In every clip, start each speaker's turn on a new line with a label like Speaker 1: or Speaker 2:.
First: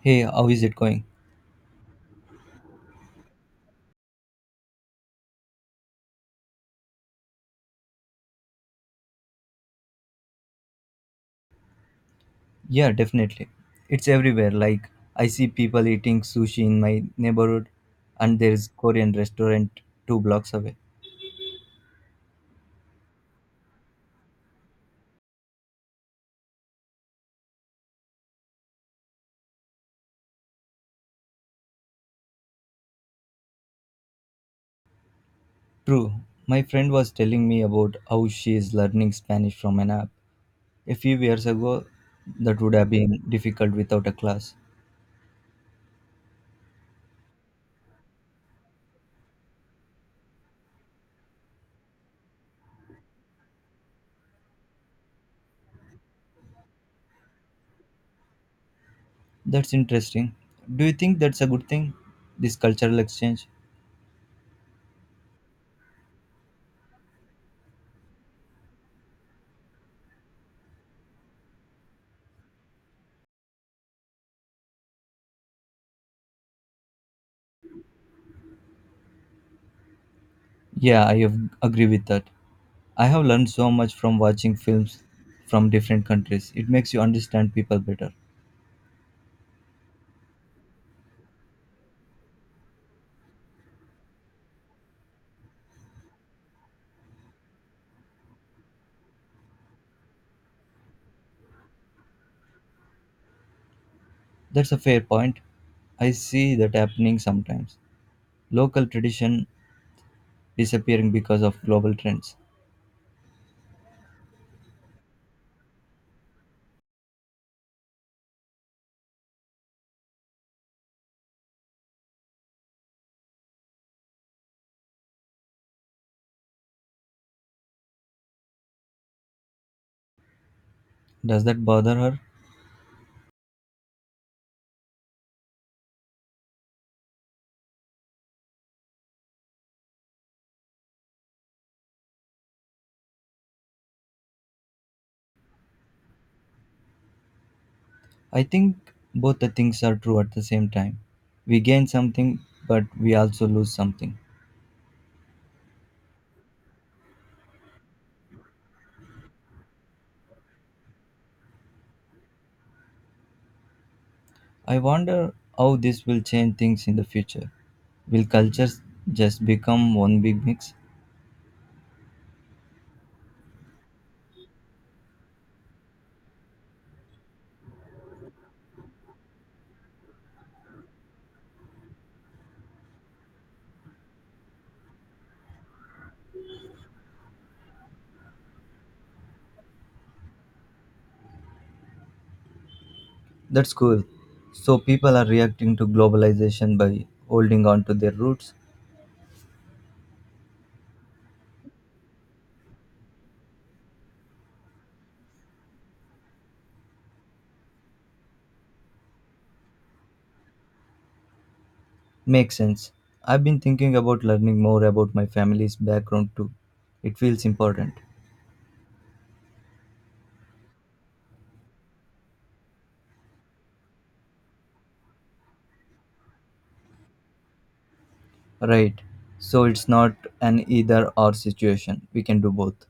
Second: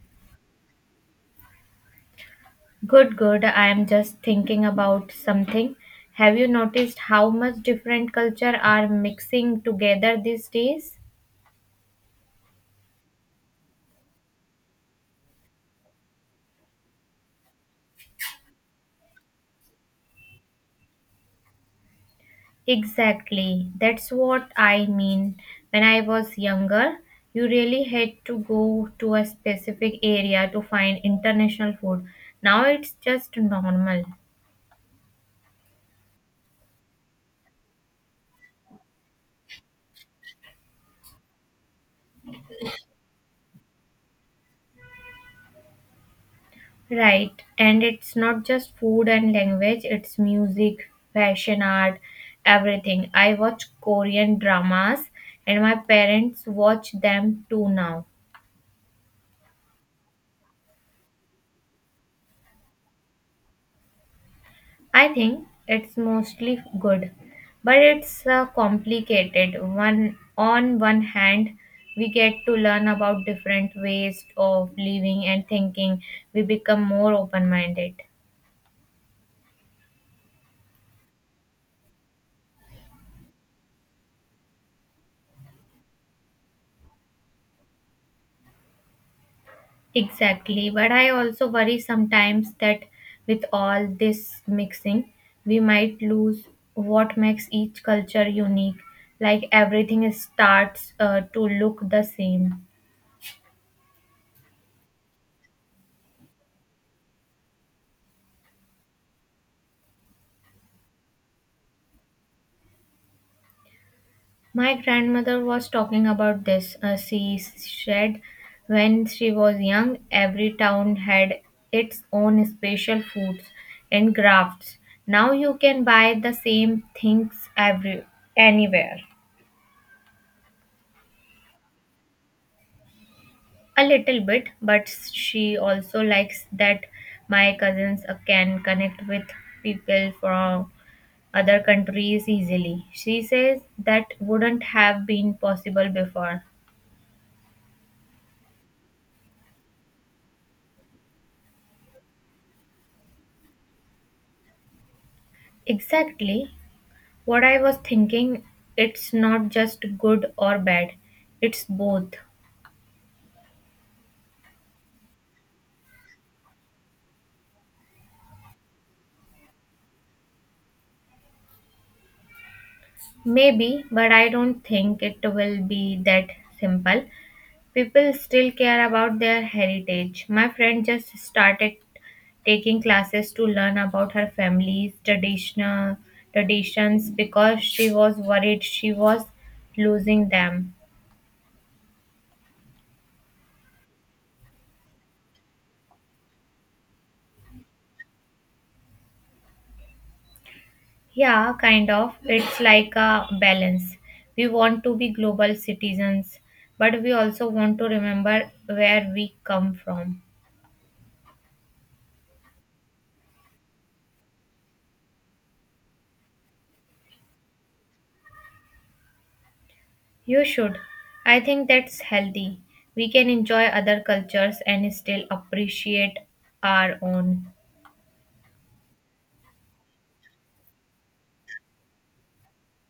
Speaker 1: Hey, how is it going?
Speaker 2: Good, good. I am just thinking about something. Have you noticed how much different culture are mixing together these days?
Speaker 1: Yeah, definitely. It's everywhere. Like, I see people eating sushi in my neighborhood, and there's Korean restaurant two blocks away.
Speaker 2: Exactly. That's what I mean. When I was younger, you really had to go to a specific area to find international food. Now it's just normal.
Speaker 1: True. My friend was telling me about how she is learning Spanish from an app. A few years ago, that would have been difficult without a class.
Speaker 2: Right, and it's not just food and language, it's music, fashion, art, everything. I watch Korean dramas and my parents watch them too now.
Speaker 1: That's interesting. Do you think that's a good thing? This cultural exchange?
Speaker 2: I think it's mostly good, but it's complicated. One on one hand, we get to learn about different ways of living and thinking. We become more open-minded.
Speaker 1: Yeah, I have, agree with that. I have learned so much from watching films from different countries. It makes you understand people better.
Speaker 2: Exactly, but I also worry sometimes that with all this mixing, we might lose what makes each culture unique. Like everything starts to look the same.
Speaker 1: That's a fair point. I see that happening sometimes. Local tradition disappearing because of global trends.
Speaker 2: My grandmother was talking about this. She said when she was young, every town had its own special foods and crafts. Now you can buy the same things every anywhere.
Speaker 1: Does that bother her?
Speaker 2: A little bit, but she also likes that my cousins can connect with people from other countries easily. She says that wouldn't have been possible before.
Speaker 1: I think both the things are true at the same time. We gain something, but we also lose something.
Speaker 2: Exactly what I was thinking. It's not just good or bad, it's both.
Speaker 1: I wonder how this will change things in the future. Will cultures just become one big mix?
Speaker 2: Maybe, but I don't think it will be that simple. People still care about their heritage. My friend just started taking classes to learn about her family's traditional traditions because she was worried she was losing them.
Speaker 1: That's cool. So people are reacting to globalization by holding on to their roots.
Speaker 2: Yeah, kind of. It's like a balance. We want to be global citizens, but we also want to remember where we come from.
Speaker 1: Makes sense. I've been thinking about learning more about my family's background too. It feels important.
Speaker 2: You should. I think that's healthy. We can enjoy other cultures and still appreciate our own.
Speaker 1: Right. So it's not an either or situation. We can do both.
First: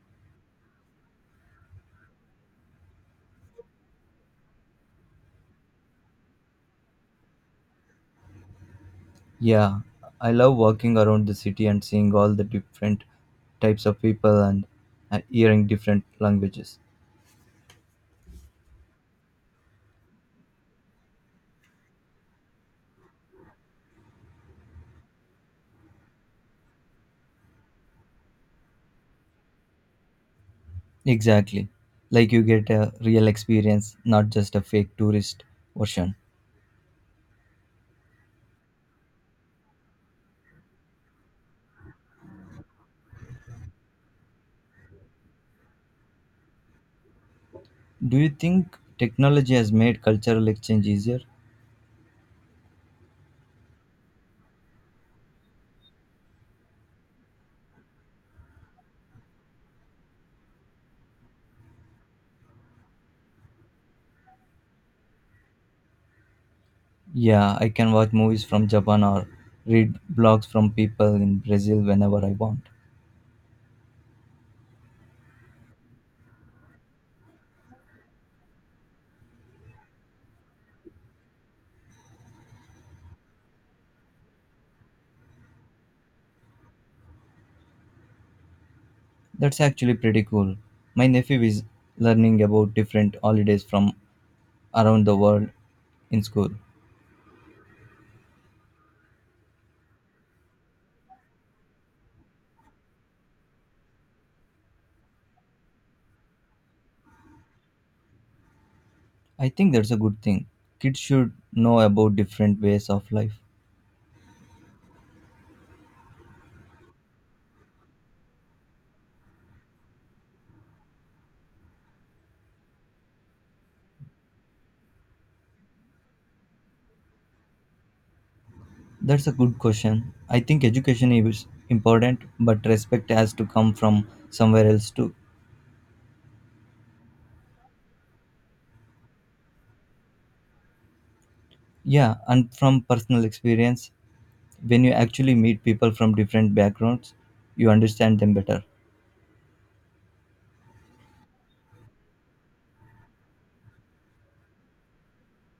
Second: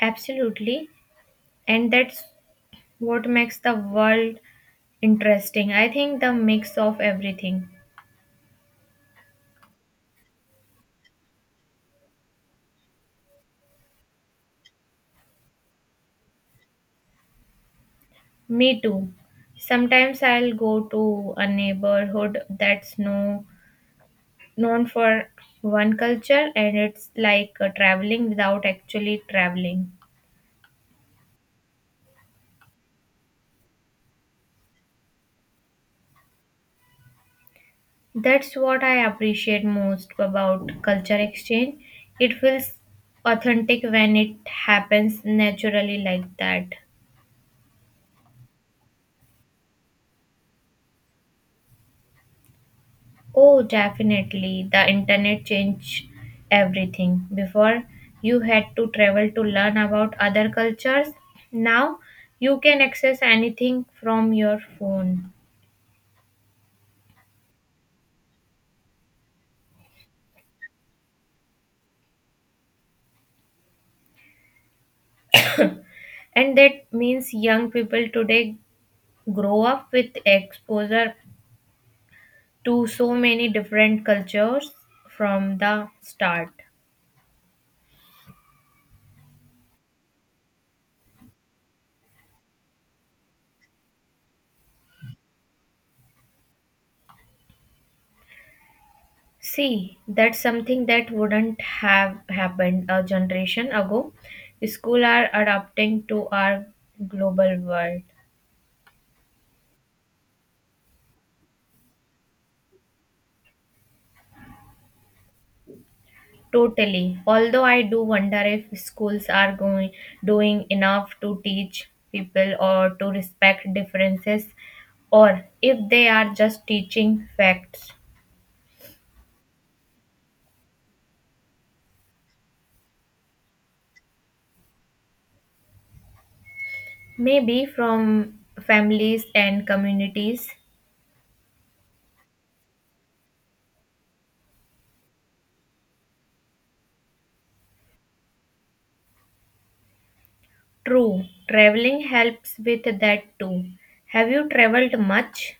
Speaker 2: Absolutely. And that's what makes the world interesting. I think the mix of everything.
Speaker 1: Yeah. I love walking around the city and seeing all the different types of people and hearing different languages.
Speaker 2: Me too. Sometimes I'll go to a neighborhood that's no known for one culture and it's like traveling without actually traveling.
Speaker 1: Exactly. Like you get a real experience, not just a fake tourist version.
Speaker 2: That's what I appreciate most about culture exchange. It feels authentic when it happens naturally like that.
Speaker 1: Do you think technology has made cultural exchange easier?
Speaker 2: Oh, definitely. The internet changed everything. Before, you had to travel to learn about other cultures. Now, you can access anything from your phone.
Speaker 1: Yeah, I can watch movies from Japan or read blogs from people in Brazil whenever I want.
Speaker 2: And that means young people today grow up with exposure to so many different cultures from the start.
Speaker 1: That's actually pretty cool. My nephew is learning about different holidays from around the world in school.
Speaker 2: See, that's something that wouldn't have happened a generation ago. Schools are adapting to our global world.
Speaker 1: I think that's a good thing. Kids should know about different ways of life.
Speaker 2: Totally. Although I do wonder if schools are going doing enough to teach people or to respect differences or if they are just teaching facts.
Speaker 1: That's a good question. I think education is important, but respect has to come from somewhere else too.
Speaker 2: Maybe from families and communities.
Speaker 1: Yeah, and from personal experience. When you actually meet people from different backgrounds, you understand them better.
Speaker 2: True, traveling helps with that too. Have you traveled much?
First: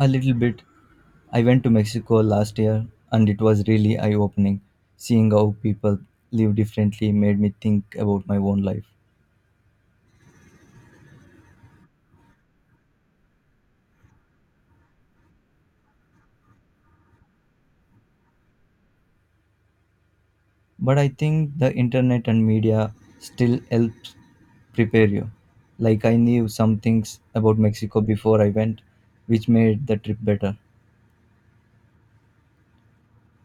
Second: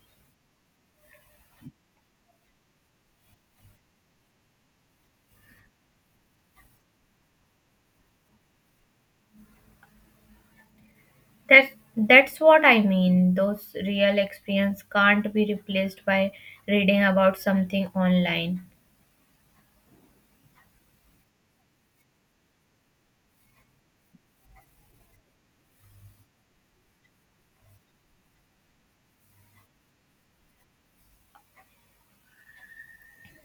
Speaker 1: A little bit. I went to Mexico last year and it was really eye opening. Seeing how people live differently made me think about my own life.
Speaker 2: That that's what I mean. Those real experience can't be replaced by reading about something online.
Speaker 1: But I think the internet and media still helps prepare you. Like I knew some things about Mexico before I went, which made the trip better.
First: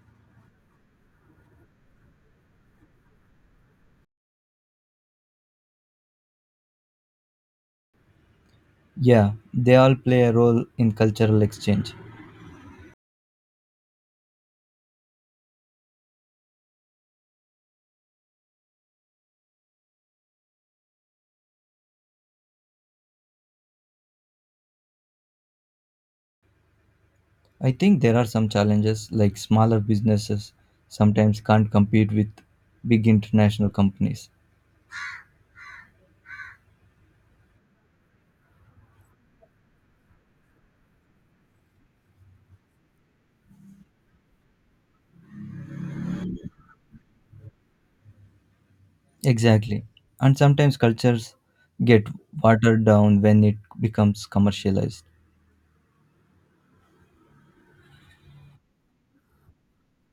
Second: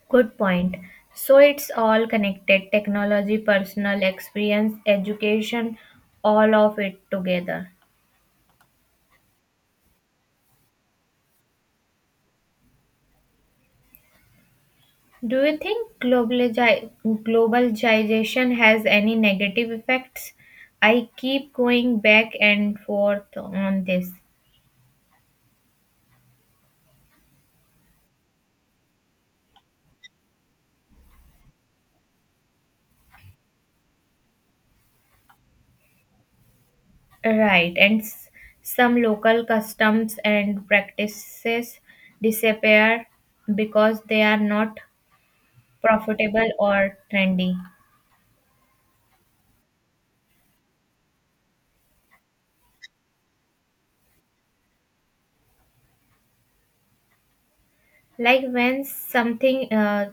Speaker 2: Good point. So it's all connected technology, personal experience, education, all of it together.
Speaker 1: Yeah, they all play a role in cultural exchange.
Speaker 2: Do you think globalization has any negative effects? I keep going back and forth on this.
Speaker 1: I think there are some challenges, like smaller businesses sometimes can't compete with big international companies.
Speaker 2: Right, and some local customs and practices disappear because they are not profitable or trendy.
Speaker 1: Exactly. And sometimes cultures get watered down when it becomes commercialized.
Speaker 2: Like when something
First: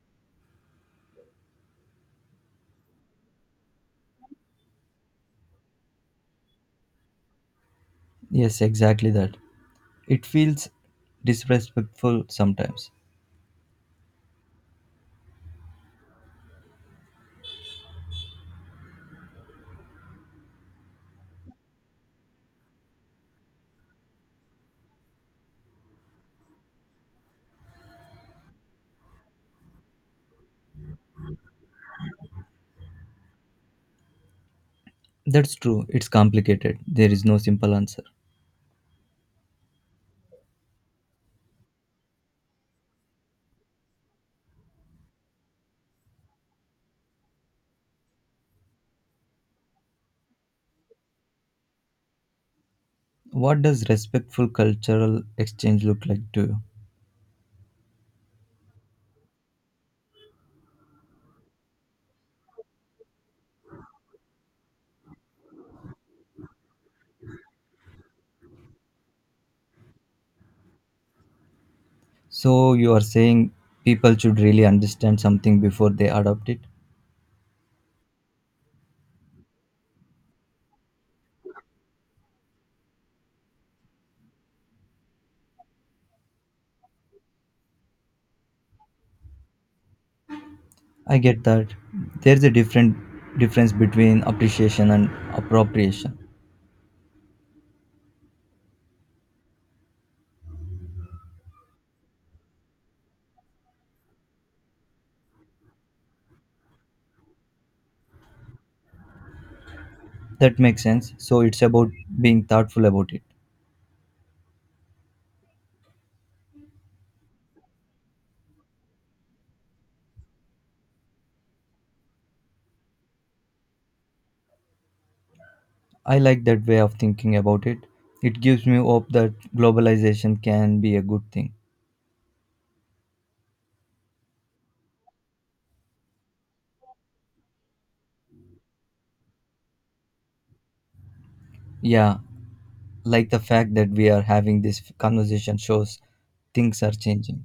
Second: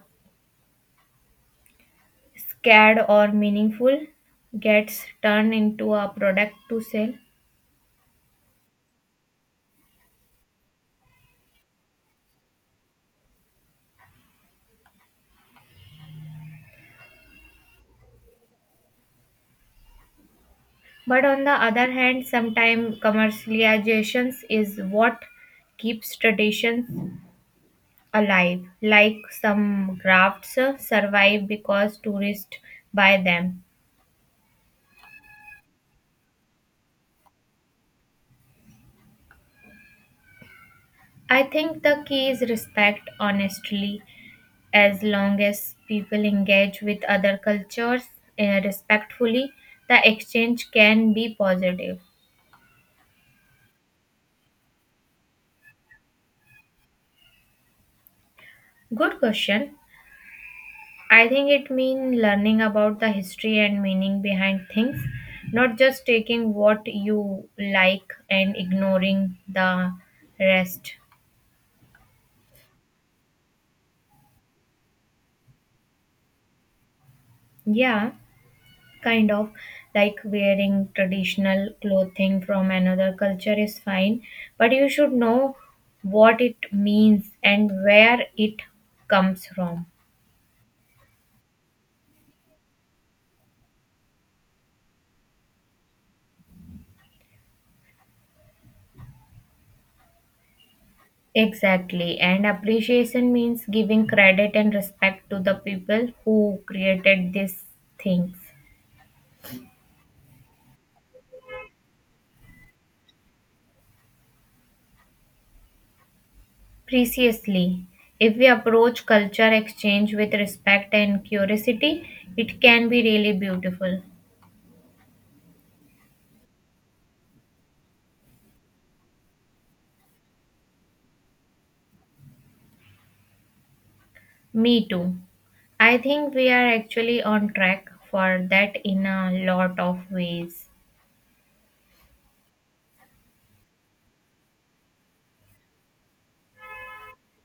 Speaker 2: scared or meaningful gets turned into a product to sell.
Speaker 1: Yes, exactly that. It feels disrespectful sometimes.
Speaker 2: But on the other hand, sometimes commercialization is what keeps traditions alive. Like some crafts survive because tourists buy them.
Speaker 1: That's true. It's complicated. There is no simple answer.
Speaker 2: I think the key is respect, honestly. As long as people engage with other cultures respectfully, the exchange can be positive.
Speaker 1: What does respectful cultural exchange look like to you?
Speaker 2: Good question. I think it means learning about the history and meaning behind things, not just taking what you like and ignoring the rest.
Speaker 1: So, you are saying people should really understand something before they adopt it?
Speaker 2: Yeah, kind of, like wearing traditional clothing from another culture is fine, but you should know what it means and where it comes from.
Speaker 1: I get that. There's a different difference between appreciation and appropriation.
Speaker 2: Exactly, and appreciation means giving credit and respect to the people who created these things.
Speaker 1: That makes sense. So it's about being thoughtful about it.
Speaker 2: Preciously, if we approach culture exchange with respect and curiosity, it can be really beautiful.
Speaker 1: I like that way of thinking about it. It gives me hope that globalization can be a good thing.
Speaker 2: Me too. I think we are actually on track for that in a lot of ways.
Speaker 1: Yeah, like the fact that we are having this conversation shows things are changing.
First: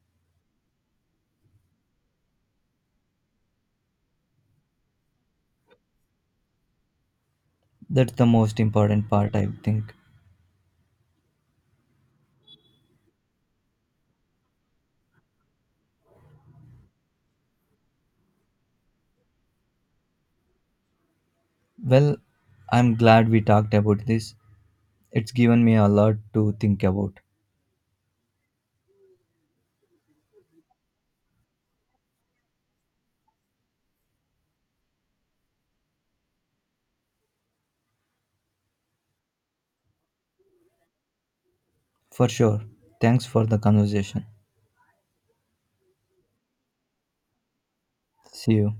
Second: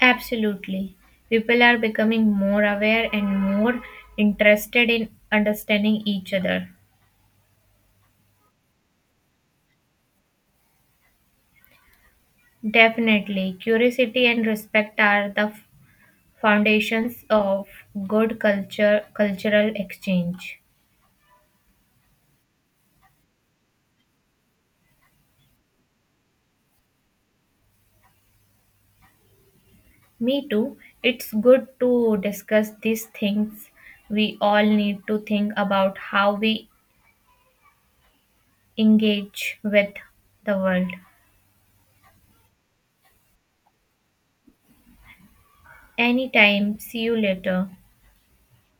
Speaker 2: Absolutely. People are becoming more aware and more interested in understanding each other.
Speaker 1: That's the most important part, I think.
Speaker 2: Definitely. Curiosity and respect are the foundations of good culture cultural exchange.
Speaker 1: Well, I'm glad we talked about this. It's given me a lot to think about.
Speaker 2: Me too. It's good to discuss these things. We all need to think about how we engage with the world.
Speaker 1: For sure. Thanks for the conversation.
Speaker 2: Anytime, see you later.
Speaker 1: See you.